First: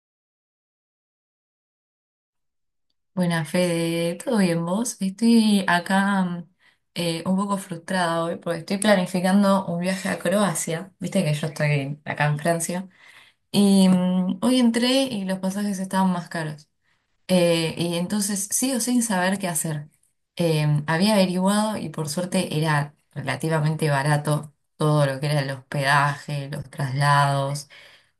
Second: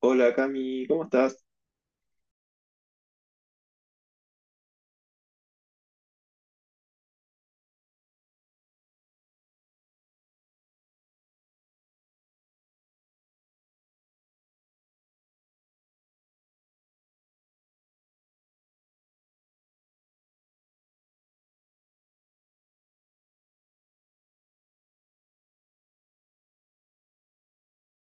Hola Cami, ¿cómo estás? Buena Fede, ¿todo bien vos? Estoy acá un poco frustrada hoy porque estoy planificando un viaje a Croacia. Viste que yo estoy acá en Francia. Y hoy entré y los pasajes estaban más caros. Y entonces sigo sin saber qué hacer. Había averiguado y por suerte era relativamente barato todo lo que era el hospedaje, los traslados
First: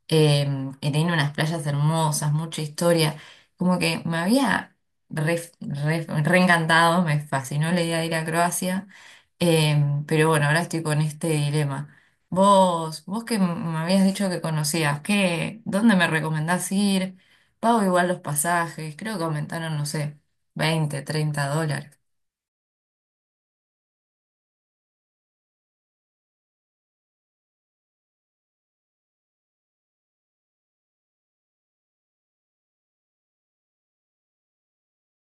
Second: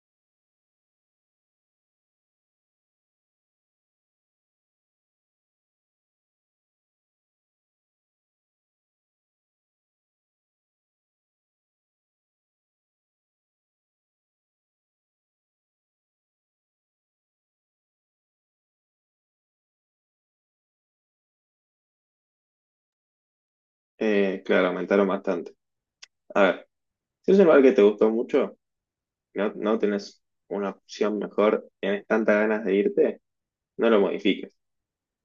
que tiene unas playas hermosas, mucha historia. Como que me había reencantado, me fascinó la idea de ir a Croacia, pero bueno, ahora estoy con este dilema. Vos que me habías dicho que conocías, ¿dónde me recomendás ir? Pago igual los pasajes, creo que aumentaron, no sé, 20, 30 dólares. Claro, aumentaron bastante. A ver, si es un lugar que te gustó mucho, no tenés una opción mejor, tienes tantas ganas de irte, no lo modifiques.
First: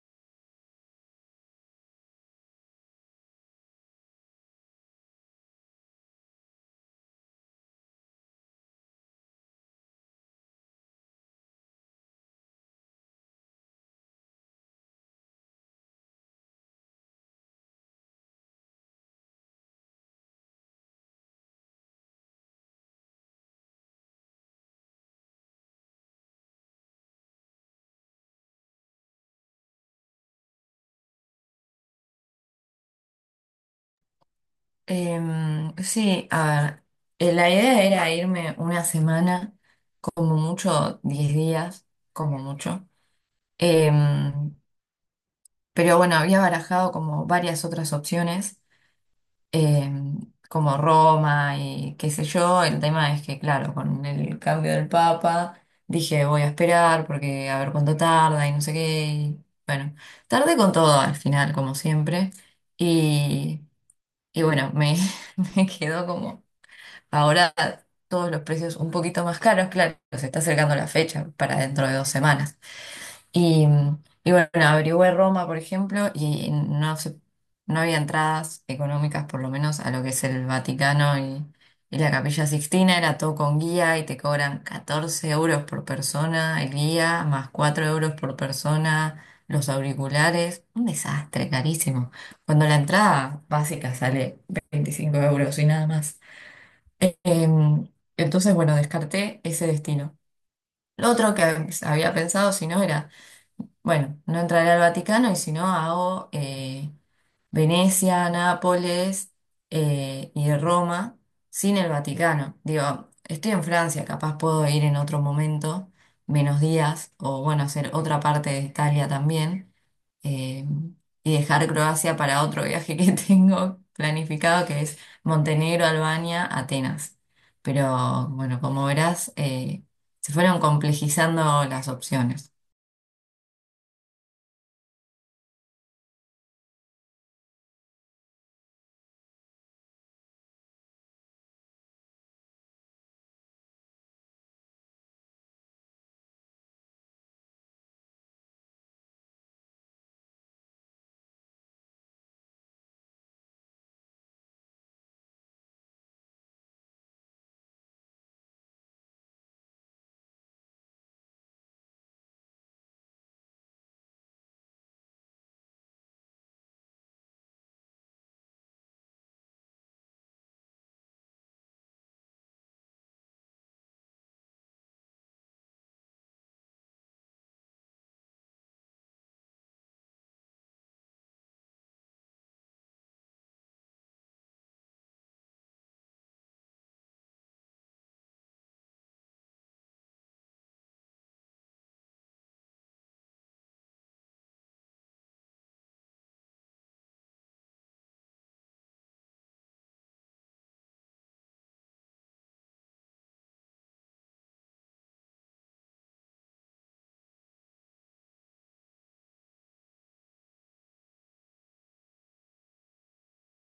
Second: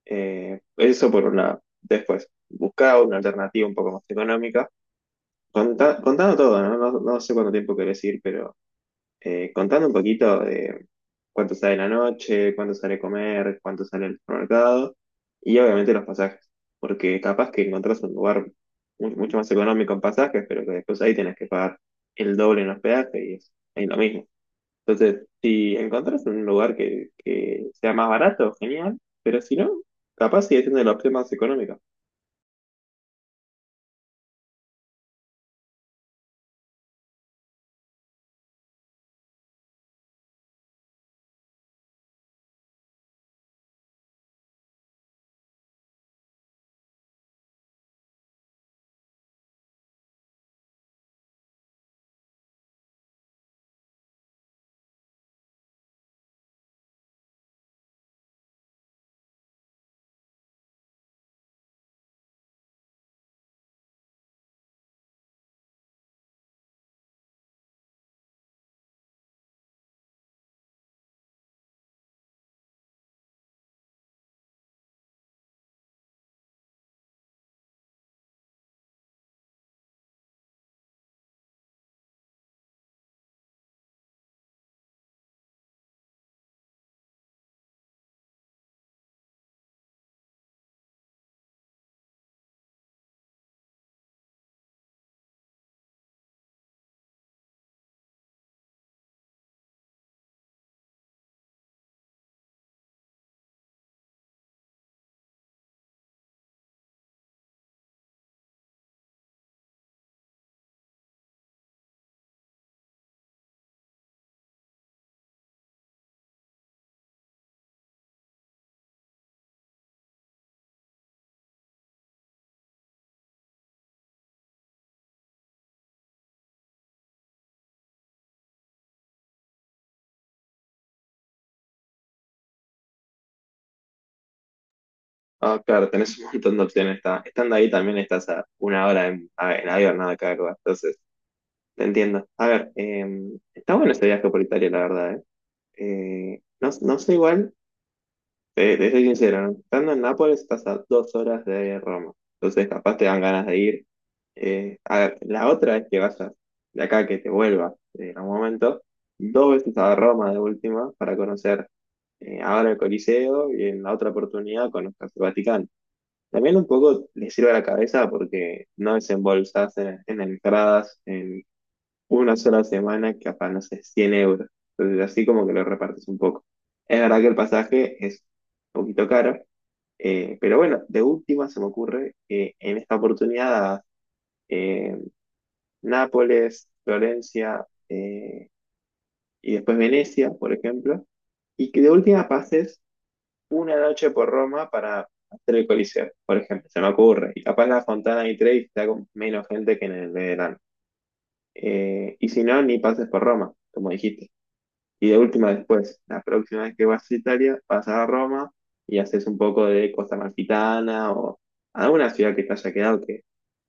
Eso por una. Después, busca una alternativa un poco más económica. Contando todo, ¿no? No, no sé cuánto tiempo querés ir, pero contando un poquito de cuánto sale la noche, cuánto sale comer, cuánto sale el supermercado y obviamente los pasajes, porque capaz que encontrás un lugar mucho más económico en pasajes, pero que después ahí tenés que pagar el doble en hospedaje y es, ahí lo mismo. Entonces, si encontrás un lugar que sea más barato, genial, pero si no, capaz sigue siendo la opción más económica. Sí, a ver, la idea era irme una semana, como mucho 10 días, como mucho. Em, pero bueno, había barajado como varias otras opciones, em, como Roma y qué sé yo. El tema es que, claro, con el cambio del Papa, dije voy a esperar porque a ver cuánto tarda y no sé qué. Y bueno, tardé con todo al final, como siempre. Y, y bueno, me, me quedó como... Ahora todos los precios un poquito más caros, claro, se está acercando la fecha para dentro de 2 semanas. Y, y bueno, averigüé Roma, por ejemplo, y no había entradas económicas, por lo menos, a lo que es el Vaticano y la Capilla Sixtina, era todo con guía y te cobran 14 euros por persona el guía, más 4 euros por persona los auriculares, un desastre, carísimo. Cuando la entrada básica sale 25 euros y nada más. Em, entonces, bueno, descarté ese destino. Lo otro que había pensado, si no, era, bueno, no entraré al Vaticano y si no, hago Venecia, Nápoles y Roma, sin el Vaticano. Digo, estoy en Francia, capaz puedo ir en otro momento, menos días, o bueno, hacer otra parte de Italia también, eh, y dejar Croacia para otro viaje que tengo planificado, que es Montenegro, Albania, Atenas. Pero bueno, como verás, se fueron complejizando las opciones. Ah, claro, tenés un montón de opciones. Estando ahí también estás a una hora en, en avión, nada, acá, entonces. Te entiendo. A ver, está bueno este viaje por Italia, la verdad, ¿eh? No, no sé igual, te soy sincero, ¿no? Estando en Nápoles estás a 2 horas de Roma, entonces capaz te dan ganas de ir. A ver, la otra es que vayas de acá, que te vuelvas en algún momento, dos veces a Roma de última para conocer ahora el Coliseo y en la otra oportunidad conozcas el Vaticano. También un poco le sirve a la cabeza porque no desembolsas en entradas, en una sola semana, que capaz, no sé, 100 euros. Entonces, así como que lo repartes un poco. Es verdad que el pasaje es un poquito caro, pero bueno, de última se me ocurre que en esta oportunidad, eh, Nápoles, Florencia, y después Venecia, por ejemplo, y que de última pases una noche por Roma para hacer el Coliseo, por ejemplo, se me ocurre. Y capaz la Fontana di Trevi está con menos gente que en el de verano. Y si no, ni pases por Roma, como dijiste. Y de última, después, la próxima vez que vas a Italia, vas a Roma y haces un poco de Costa Amalfitana o alguna ciudad que te haya quedado, que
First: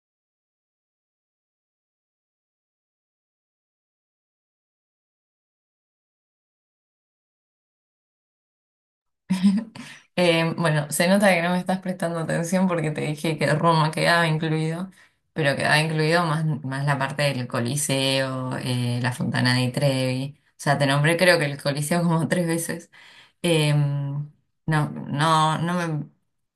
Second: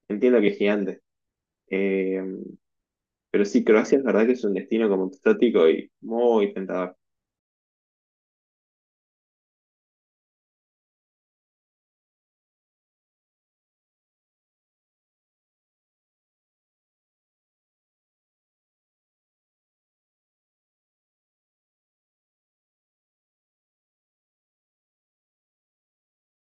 entiendo que es gigante. Eh, pero sí, Croacia es verdad que es un destino como exótico y muy tentador. Bueno, se nota que no me estás prestando atención porque te dije que Roma quedaba incluido, pero quedaba incluido más, más la parte del Coliseo, la Fontana di Trevi. O sea, te nombré creo que el Coliseo como tres veces. Eh, no, no, no me,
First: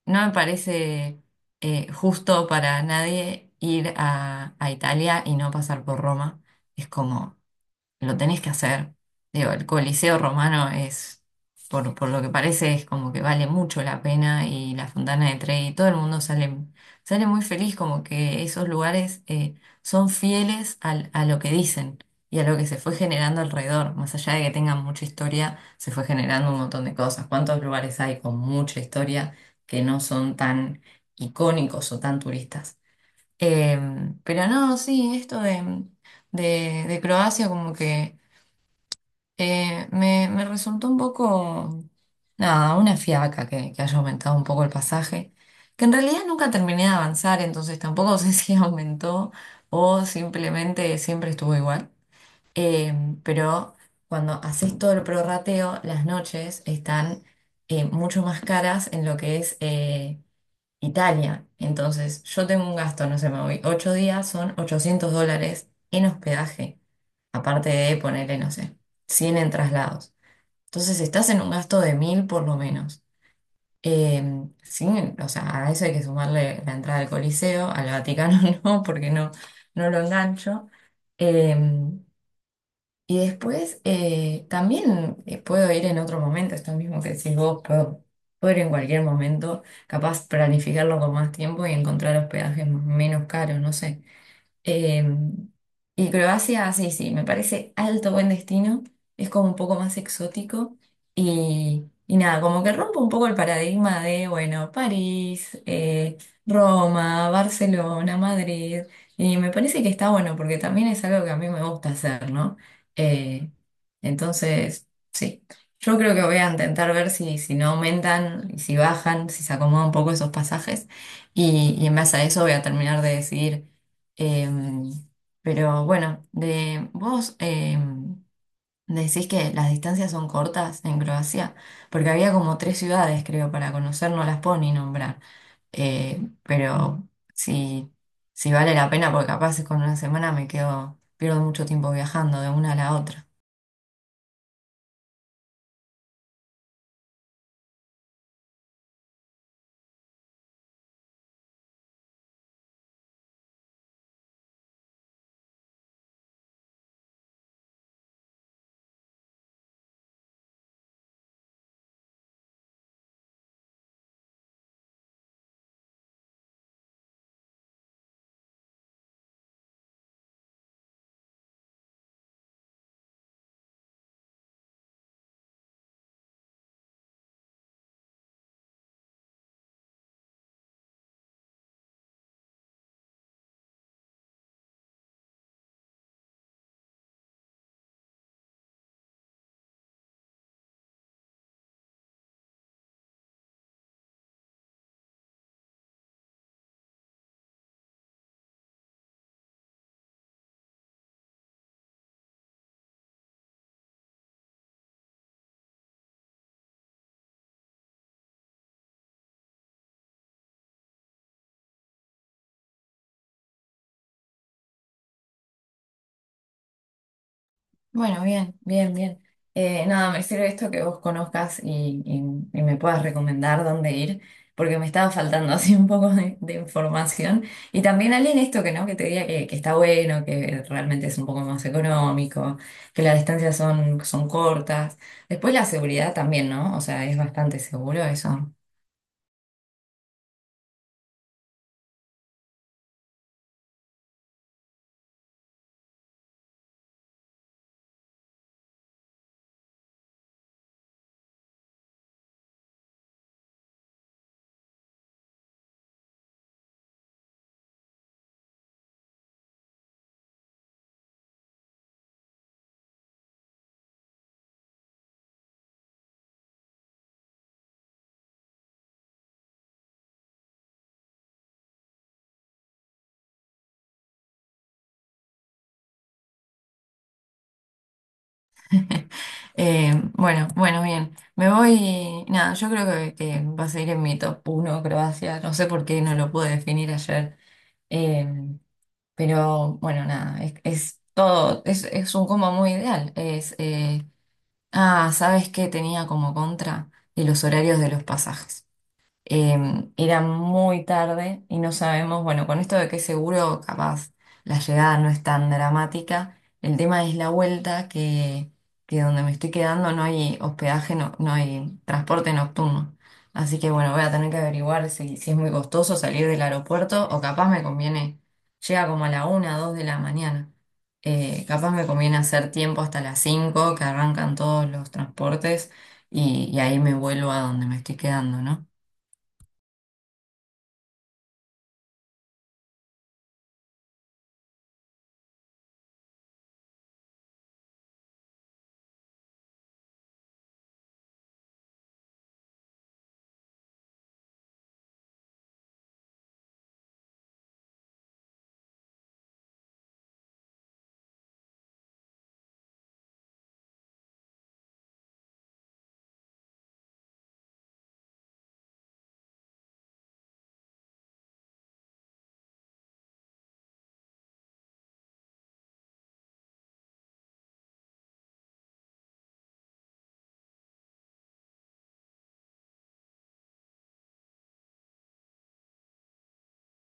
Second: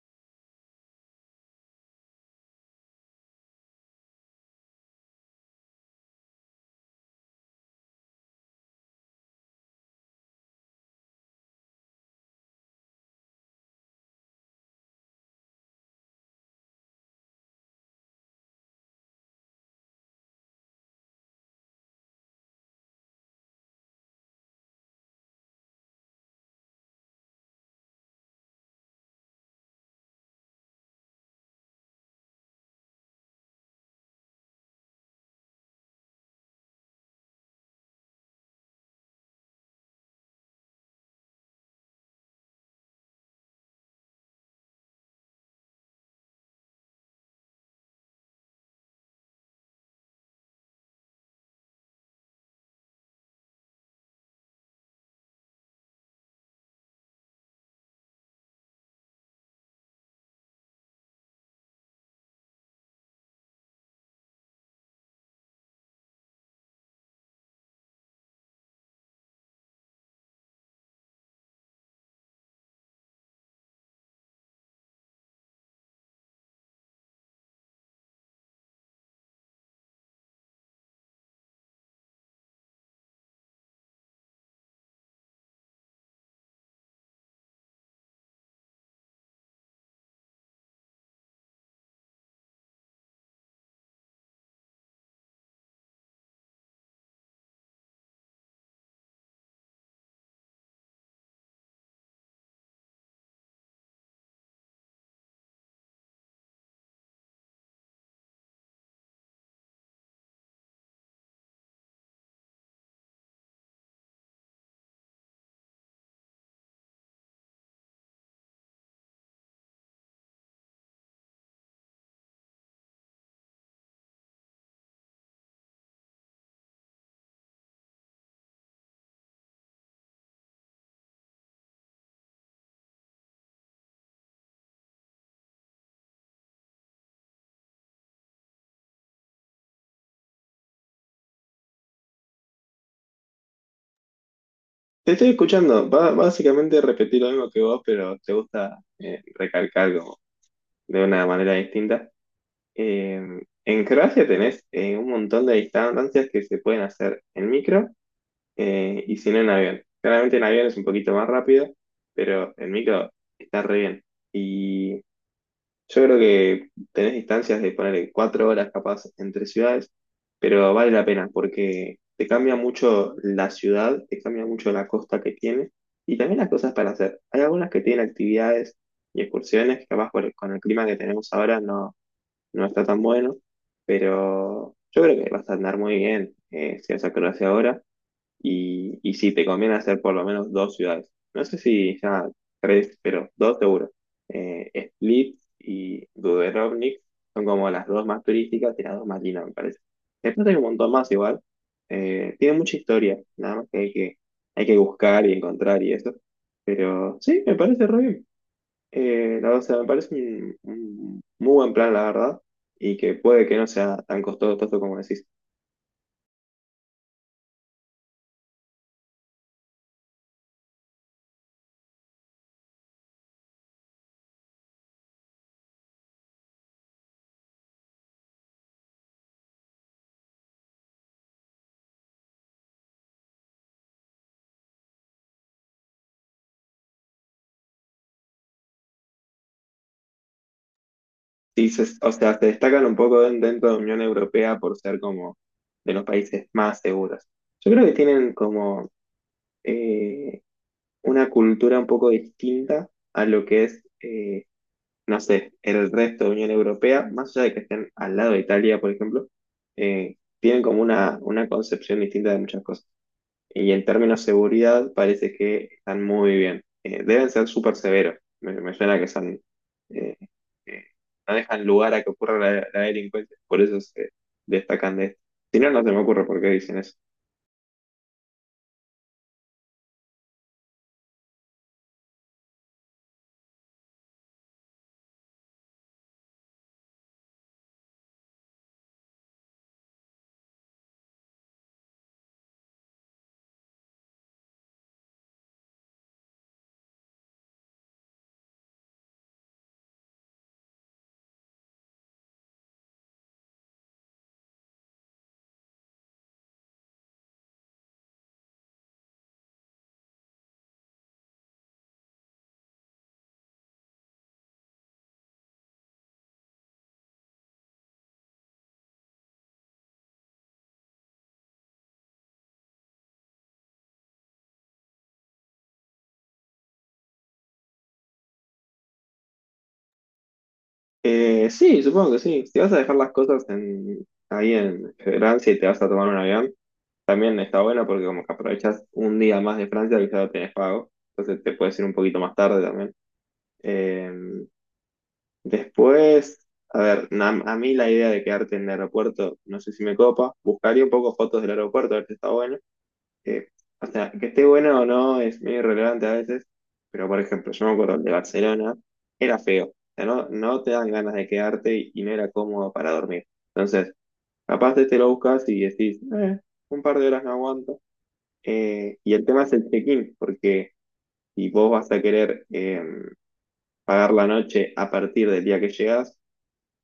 no me parece justo para nadie ir a Italia y no pasar por Roma. Es como lo tenés que hacer. Digo, el Coliseo Romano es, por lo que parece, es como que vale mucho la pena y la Fontana de Trevi, todo el mundo sale muy feliz, como que esos lugares son fieles a lo que dicen y a lo que se fue generando alrededor. Más allá de que tengan mucha historia, se fue generando un montón de cosas. ¿Cuántos lugares hay con mucha historia que no son tan icónicos o tan turistas? Pero no, sí, esto de Croacia como que... Me resultó un poco, nada, una fiaca que haya aumentado un poco el pasaje, que en realidad nunca terminé de avanzar, entonces tampoco sé si aumentó o simplemente siempre estuvo igual. Eh, pero cuando haces todo el prorrateo, las noches están mucho más caras en lo que es Italia. Entonces, yo tengo un gasto, no sé, me voy 8 días, son 800 dólares en hospedaje, aparte de ponerle, no sé, 100 en traslados. Entonces, estás en un gasto de 1000 por lo menos. Eh, sí, o sea, a eso hay que sumarle la entrada al Coliseo, al Vaticano no, porque no, no lo engancho. Eh, y después también puedo ir en otro momento, esto mismo que decís vos, puedo ir en cualquier momento, capaz planificarlo con más tiempo y encontrar hospedajes menos caros, no sé. Eh, y Croacia, sí, sí, me parece alto buen destino, es como un poco más exótico y nada, como que rompe un poco el paradigma de, bueno, París, Roma, Barcelona, Madrid, y me parece que está bueno porque también es algo que a mí me gusta hacer, ¿no? Eh, entonces, sí, yo creo que voy a intentar ver si no aumentan, y si bajan, si se acomodan un poco esos pasajes y en base a eso voy a terminar de decidir. Em, pero bueno, vos decís que las distancias son cortas en Croacia, porque había como tres ciudades, creo, para conocer, no las puedo ni nombrar. Pero si, si vale la pena, porque capaz con una semana me quedo, pierdo mucho tiempo viajando de una a la otra. Te estoy escuchando, va, básicamente repetir lo mismo que vos, pero te gusta recalcar como de una manera distinta. Eh, en Croacia tenés un montón de distancias que se pueden hacer en micro, y si no en avión. Claramente en avión es un poquito más rápido, pero en micro está re bien. Y yo creo que tenés distancias de poner 4 horas capaz entre ciudades, pero vale la pena porque te cambia mucho la ciudad, te cambia mucho la costa que tiene y también las cosas para hacer. Hay algunas que tienen actividades y excursiones que capaz con el clima que tenemos ahora no, no está tan bueno, pero yo creo que vas a andar muy bien si vas a Croacia ahora. Y sí, te conviene hacer por lo menos dos ciudades. No sé si ya tres, pero dos seguro. Split y Dubrovnik son como las dos más turísticas y las dos más lindas, me parece. Después hay un montón más igual. Tiene mucha historia, nada más que hay que buscar y encontrar y eso. Pero sí, me parece re bien. O sea, me parece un muy buen plan, la verdad, y que puede que no sea tan costoso como decís. Bueno, bien, bien, bien. Nada, me sirve esto que vos conozcas y me puedas recomendar dónde ir, porque me estaba faltando así un poco de información. Y también alguien esto que no, que te diga que está bueno, que realmente es un poco más económico, que las distancias son cortas. Después la seguridad también, ¿no? O sea, es bastante seguro eso. Sí, o sea, se destacan un poco dentro de la Unión Europea por ser como de los países más seguros. Yo creo que tienen como eh, una cultura un poco distinta a lo que es, no sé, el resto de Unión Europea, más allá de que estén al lado de Italia, por ejemplo, tienen como una concepción distinta de muchas cosas. Y en términos de seguridad, parece que están muy bien. Deben ser súper severos. Me suena que son, eh, eh, no dejan lugar a que ocurra la delincuencia. Por eso se destacan de esto. Si no, no se me ocurre por qué dicen eso. Bueno, bueno, bien. Me voy, nada, yo creo que va a seguir en mi top uno Croacia. No sé por qué no lo pude definir ayer. Em, pero bueno, nada, es todo, es un combo muy ideal. Ah, ¿sabes qué tenía como contra? Y los horarios de los pasajes. Era muy tarde y no sabemos, bueno, con esto de que seguro capaz la llegada no es tan dramática, el tema es la vuelta que donde me estoy quedando no hay hospedaje, no, no hay transporte nocturno. Así que bueno, voy a tener que averiguar si es muy costoso salir del aeropuerto o capaz me conviene, llega como a la una, dos de la mañana. Capaz me conviene hacer tiempo hasta las 5 que arrancan todos los transportes y ahí me vuelvo a donde me estoy quedando, ¿no? Sí, supongo que sí. Si vas a dejar las cosas en, ahí en Francia y te vas a tomar un avión, también está bueno porque como que aprovechas un día más de Francia que ya lo tenés pago. Entonces te puedes ir un poquito más tarde también. Eh, Después, a ver, a mí la idea de quedarte en el aeropuerto, no sé si me copa, buscaría un poco fotos del aeropuerto, a ver si está bueno. Eh, o sea, que esté bueno o no es medio irrelevante a veces, pero por ejemplo, yo me acuerdo el de Barcelona, era feo, o sea, no, no te dan ganas de quedarte y no era cómodo para dormir. Entonces, capaz de te lo buscas y decís, Un par de horas no aguanto. Y el tema es el check-in, porque si vos vas a querer pagar la noche a partir del día que llegas,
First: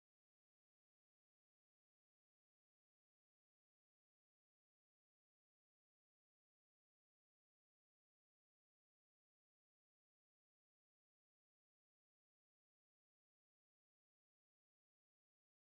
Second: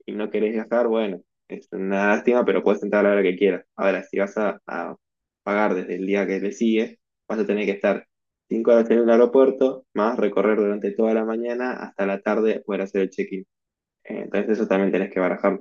y no querés viajar, bueno, es una lástima, pero puedes entrar a la hora que quieras. Ahora, si vas a pagar desde el día que le sigue, vas a tener que estar 5 horas en el aeropuerto, más recorrer durante toda la mañana hasta la tarde poder hacer el check-in. Entonces eso también tenés que barajar."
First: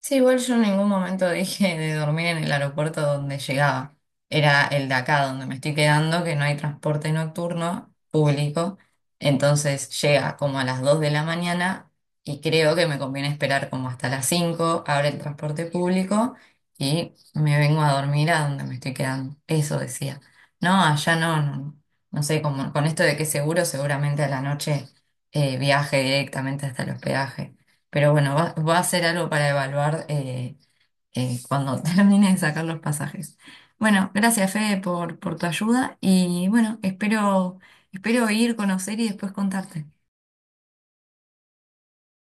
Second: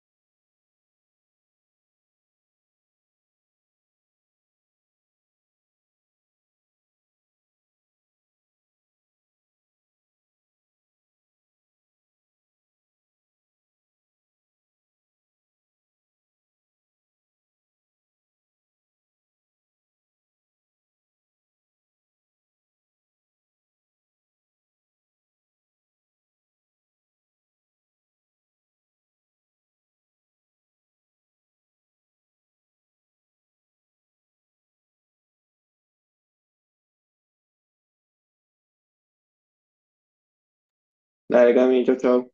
Sí, igual yo en ningún momento dije de dormir en el aeropuerto donde llegaba. Era el de acá donde me estoy quedando, que no hay transporte nocturno público. Entonces llega como a las 2 de la mañana y creo que me conviene esperar como hasta las cinco, abre el transporte público y me vengo a dormir a donde me estoy quedando. Eso decía. No, allá no, no sé, como con esto de que seguro, seguramente a la noche viaje directamente hasta el hospedaje. Pero bueno, va a ser algo para evaluar cuando termine de sacar los pasajes. Bueno, gracias Fede por tu ayuda y bueno, espero ir, conocer y después contarte. Dale, Cami, chau, chau.